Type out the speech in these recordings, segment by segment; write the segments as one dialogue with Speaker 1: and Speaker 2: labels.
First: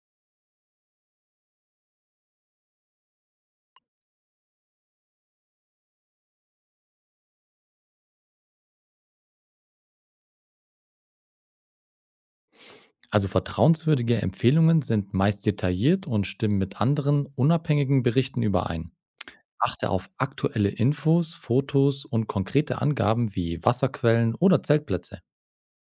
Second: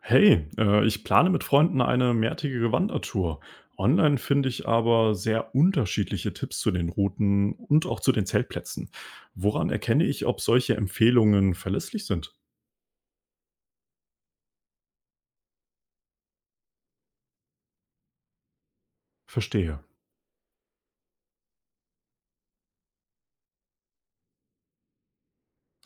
Speaker 1: Hey, ich plane mit Freunden eine mehrtägige Wandertour. Online finde ich aber sehr unterschiedliche Tipps zu den Routen und auch zu den Zeltplätzen. Woran erkenne ich, ob solche Empfehlungen verlässlich sind?
Speaker 2: Also vertrauenswürdige Empfehlungen sind meist detailliert und stimmen mit anderen unabhängigen Berichten überein.
Speaker 1: Verstehe.
Speaker 2: Achte auf aktuelle Infos, Fotos und konkrete Angaben wie Wasserquellen oder Zeltplätze.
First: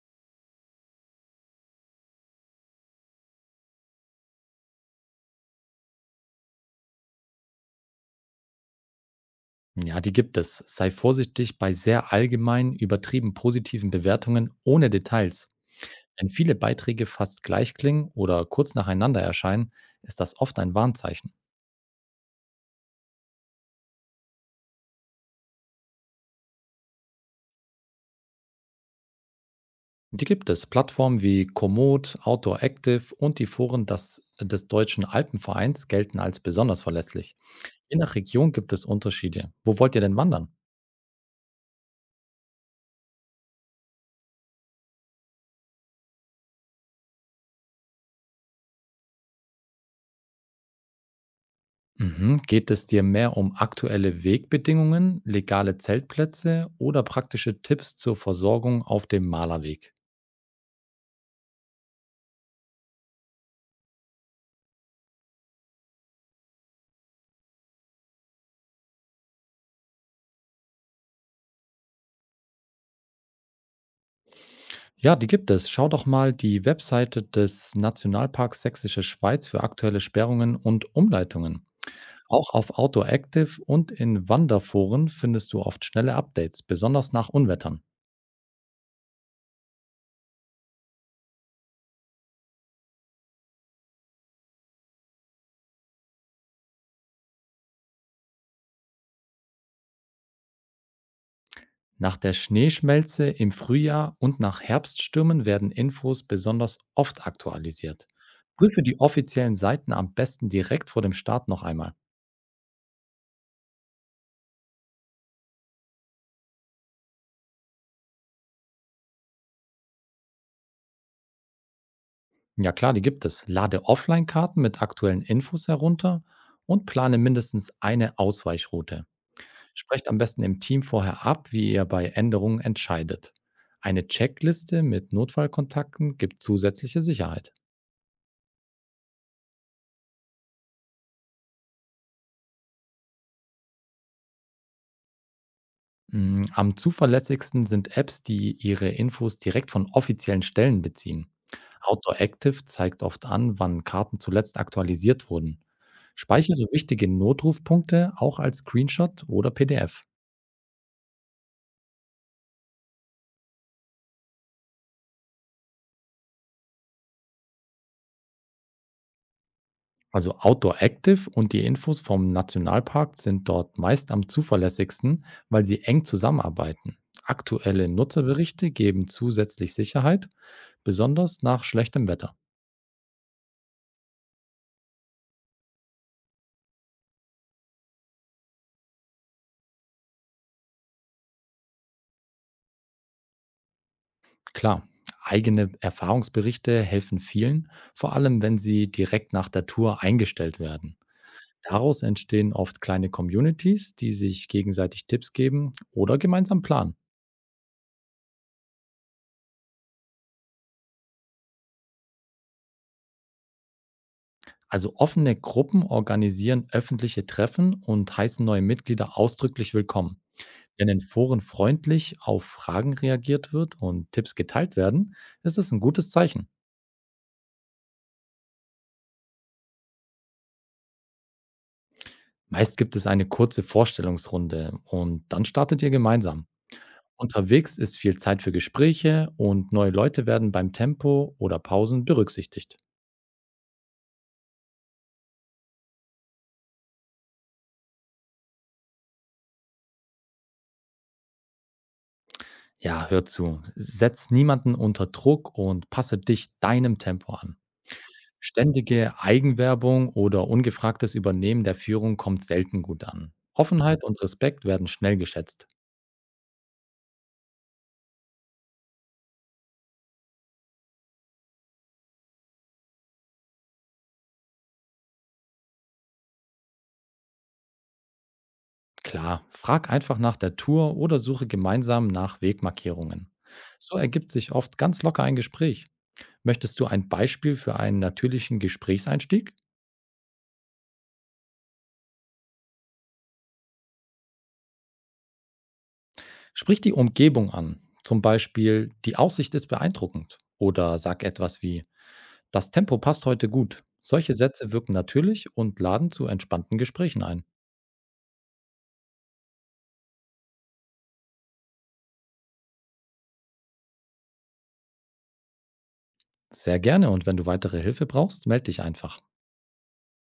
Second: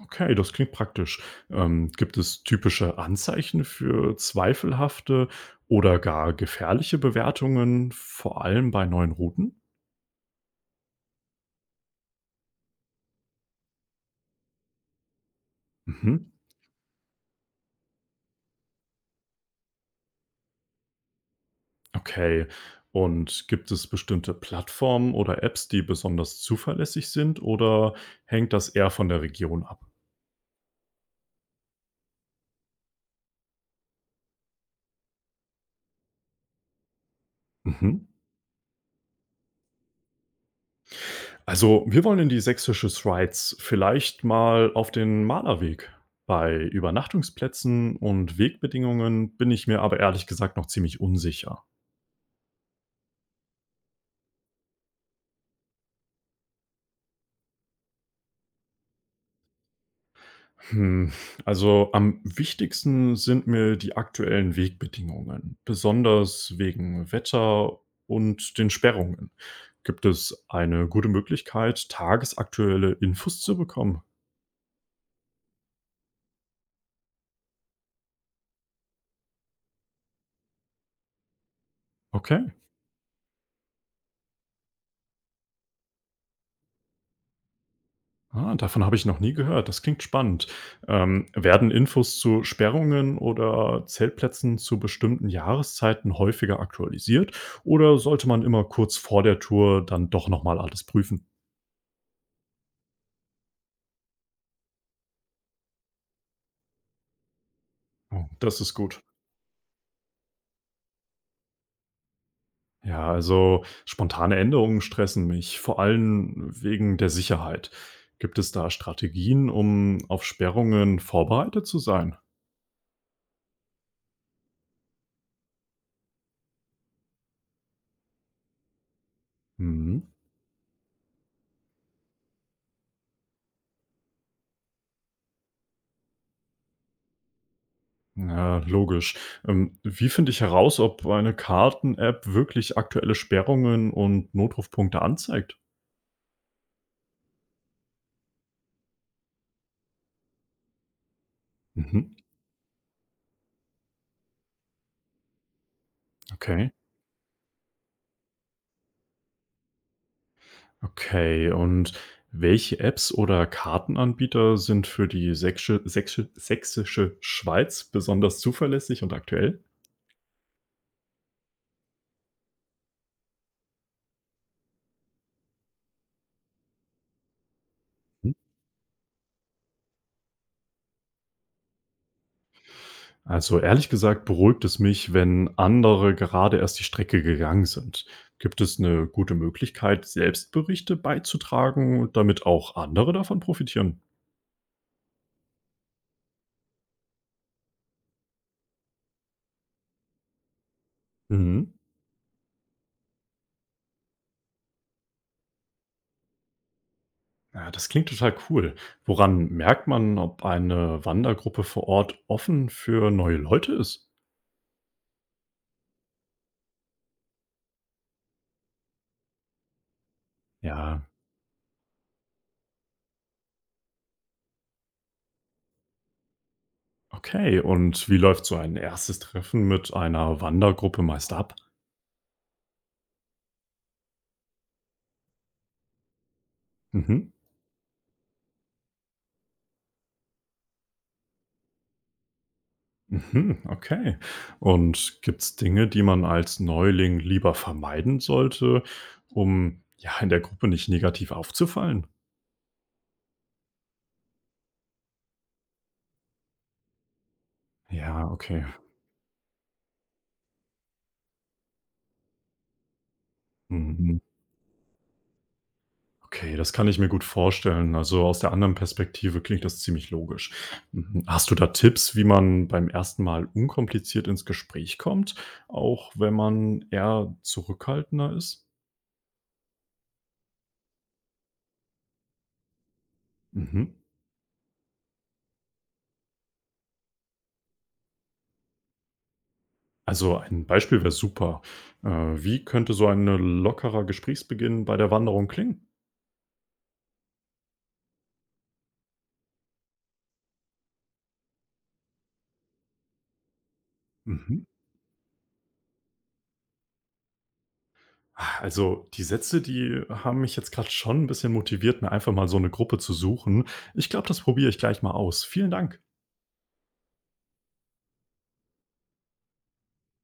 Speaker 1: Okay, das klingt praktisch. Gibt es typische Anzeichen für zweifelhafte oder gar gefährliche Bewertungen, vor allem bei neuen Routen?
Speaker 2: Ja, die gibt es. Sei vorsichtig bei sehr allgemein übertrieben positiven Bewertungen ohne Details.
Speaker 1: Mhm.
Speaker 2: Wenn viele Beiträge fast gleich klingen oder kurz nacheinander erscheinen, ist das oft ein Warnzeichen.
Speaker 1: Okay. Und gibt es bestimmte Plattformen oder Apps, die besonders zuverlässig sind oder hängt das eher von der Region ab?
Speaker 2: Die gibt es. Plattformen wie Komoot, Outdoor Active und die Foren des Deutschen Alpenvereins gelten als besonders verlässlich. Je
Speaker 1: Mhm.
Speaker 2: nach Region gibt es Unterschiede. Wo wollt ihr denn wandern?
Speaker 1: Also, wir wollen in die sächsische Schweiz, vielleicht mal auf den Malerweg. Bei Übernachtungsplätzen und Wegbedingungen bin ich mir aber ehrlich gesagt noch ziemlich unsicher.
Speaker 2: Mhm. Geht es dir mehr um aktuelle Wegbedingungen, legale Zeltplätze oder praktische Tipps zur Versorgung auf dem Malerweg?
Speaker 1: Hm, also am wichtigsten sind mir die aktuellen Wegbedingungen, besonders wegen Wetter und den Sperrungen. Gibt es eine gute Möglichkeit, tagesaktuelle Infos zu bekommen?
Speaker 2: Ja, die gibt es. Schau doch mal die Webseite des Nationalparks Sächsische Schweiz für aktuelle Sperrungen und Umleitungen. Auch
Speaker 1: Okay,
Speaker 2: auf Outdoor Active und in Wanderforen findest du oft schnelle Updates, besonders nach Unwettern.
Speaker 1: ah, davon habe ich noch nie gehört. Das klingt spannend. Werden Infos zu Sperrungen oder Zeltplätzen zu bestimmten Jahreszeiten häufiger aktualisiert oder sollte man immer kurz vor der Tour dann doch nochmal alles prüfen?
Speaker 2: Nach der Schneeschmelze im Frühjahr und nach Herbststürmen werden Infos besonders oft aktualisiert.
Speaker 1: Oh, das ist
Speaker 2: Prüfe die
Speaker 1: gut.
Speaker 2: offiziellen Seiten am besten direkt vor dem Start noch einmal.
Speaker 1: Ja, also spontane Änderungen stressen mich, vor allem wegen der Sicherheit. Gibt es da Strategien, um auf Sperrungen vorbereitet zu sein?
Speaker 2: Ja klar, die gibt es. Lade Offline-Karten mit aktuellen Infos herunter und plane mindestens eine Ausweichroute.
Speaker 1: Mhm.
Speaker 2: Sprecht am besten im Team vorher ab, wie ihr bei Änderungen entscheidet. Eine Checkliste mit Notfallkontakten gibt zusätzliche Sicherheit.
Speaker 1: Ja, logisch. Wie finde ich heraus, ob eine Karten-App wirklich aktuelle Sperrungen und Notrufpunkte anzeigt?
Speaker 2: Am zuverlässigsten sind Apps, die ihre Infos direkt von offiziellen Stellen beziehen.
Speaker 1: Mhm.
Speaker 2: Outdoor Active zeigt oft an, wann Karten zuletzt aktualisiert wurden. Speichere
Speaker 1: Okay.
Speaker 2: wichtige Notrufpunkte auch als Screenshot oder PDF.
Speaker 1: Okay, und welche Apps oder Kartenanbieter sind für die sächsische Schweiz besonders zuverlässig und aktuell?
Speaker 2: Also Outdoor Active und die Infos vom Nationalpark sind dort meist am zuverlässigsten, weil sie eng zusammenarbeiten. Aktuelle
Speaker 1: Mhm.
Speaker 2: Nutzerberichte geben zusätzlich Sicherheit, besonders nach schlechtem Wetter.
Speaker 1: Also ehrlich gesagt beruhigt es mich, wenn andere gerade erst die Strecke gegangen sind. Gibt es eine gute Möglichkeit, Selbstberichte beizutragen, damit auch andere davon profitieren?
Speaker 2: Klar, eigene Erfahrungsberichte helfen vielen, vor allem wenn sie direkt nach der Tour eingestellt werden.
Speaker 1: Mhm.
Speaker 2: Daraus entstehen oft kleine Communities, die sich gegenseitig Tipps geben oder gemeinsam planen.
Speaker 1: Ja, das klingt total cool. Woran merkt man, ob eine Wandergruppe vor Ort offen für neue Leute ist?
Speaker 2: Also offene Gruppen organisieren öffentliche Treffen und heißen neue Mitglieder ausdrücklich willkommen. Wenn in
Speaker 1: Ja,
Speaker 2: Foren freundlich auf Fragen reagiert wird und Tipps geteilt werden, ist es ein gutes Zeichen.
Speaker 1: okay. Und wie läuft so ein erstes Treffen mit einer Wandergruppe meist ab?
Speaker 2: Meist gibt es eine kurze Vorstellungsrunde und dann startet ihr gemeinsam.
Speaker 1: Mhm.
Speaker 2: Unterwegs ist viel Zeit für Gespräche und neue Leute werden beim Tempo oder Pausen berücksichtigt.
Speaker 1: Mhm, okay. Und gibt es Dinge, die man als Neuling lieber vermeiden sollte, um ja in der Gruppe nicht negativ aufzufallen?
Speaker 2: Ja, hör zu. Setz niemanden unter Druck und passe dich deinem Tempo an.
Speaker 1: Ja, okay.
Speaker 2: Ständige Eigenwerbung oder ungefragtes Übernehmen der Führung kommt selten gut an. Offenheit
Speaker 1: Mhm.
Speaker 2: und Respekt werden schnell geschätzt.
Speaker 1: Okay, das kann ich mir gut vorstellen. Also aus der anderen Perspektive klingt das ziemlich logisch. Mhm. Hast du da Tipps, wie man beim ersten Mal unkompliziert ins Gespräch kommt, auch wenn man eher zurückhaltender ist?
Speaker 2: Klar, frag einfach nach der Tour oder suche gemeinsam nach Wegmarkierungen.
Speaker 1: Mhm.
Speaker 2: So ergibt sich oft ganz locker ein Gespräch. Möchtest du ein Beispiel für einen natürlichen Gesprächseinstieg?
Speaker 1: Also ein Beispiel wäre super. Wie könnte so ein lockerer Gesprächsbeginn bei der Wanderung klingen?
Speaker 2: Sprich die Umgebung an. Zum Beispiel, die Aussicht ist beeindruckend. Oder sag etwas wie, das Tempo passt heute gut. Solche
Speaker 1: Mhm.
Speaker 2: Sätze wirken natürlich und laden zu entspannten Gesprächen ein.
Speaker 1: Ah, also die Sätze, die haben mich jetzt gerade schon ein bisschen motiviert, mir einfach mal so eine Gruppe zu suchen. Ich glaube, das probiere ich gleich mal aus. Vielen Dank.
Speaker 2: Sehr gerne, und wenn du weitere Hilfe brauchst, melde dich einfach.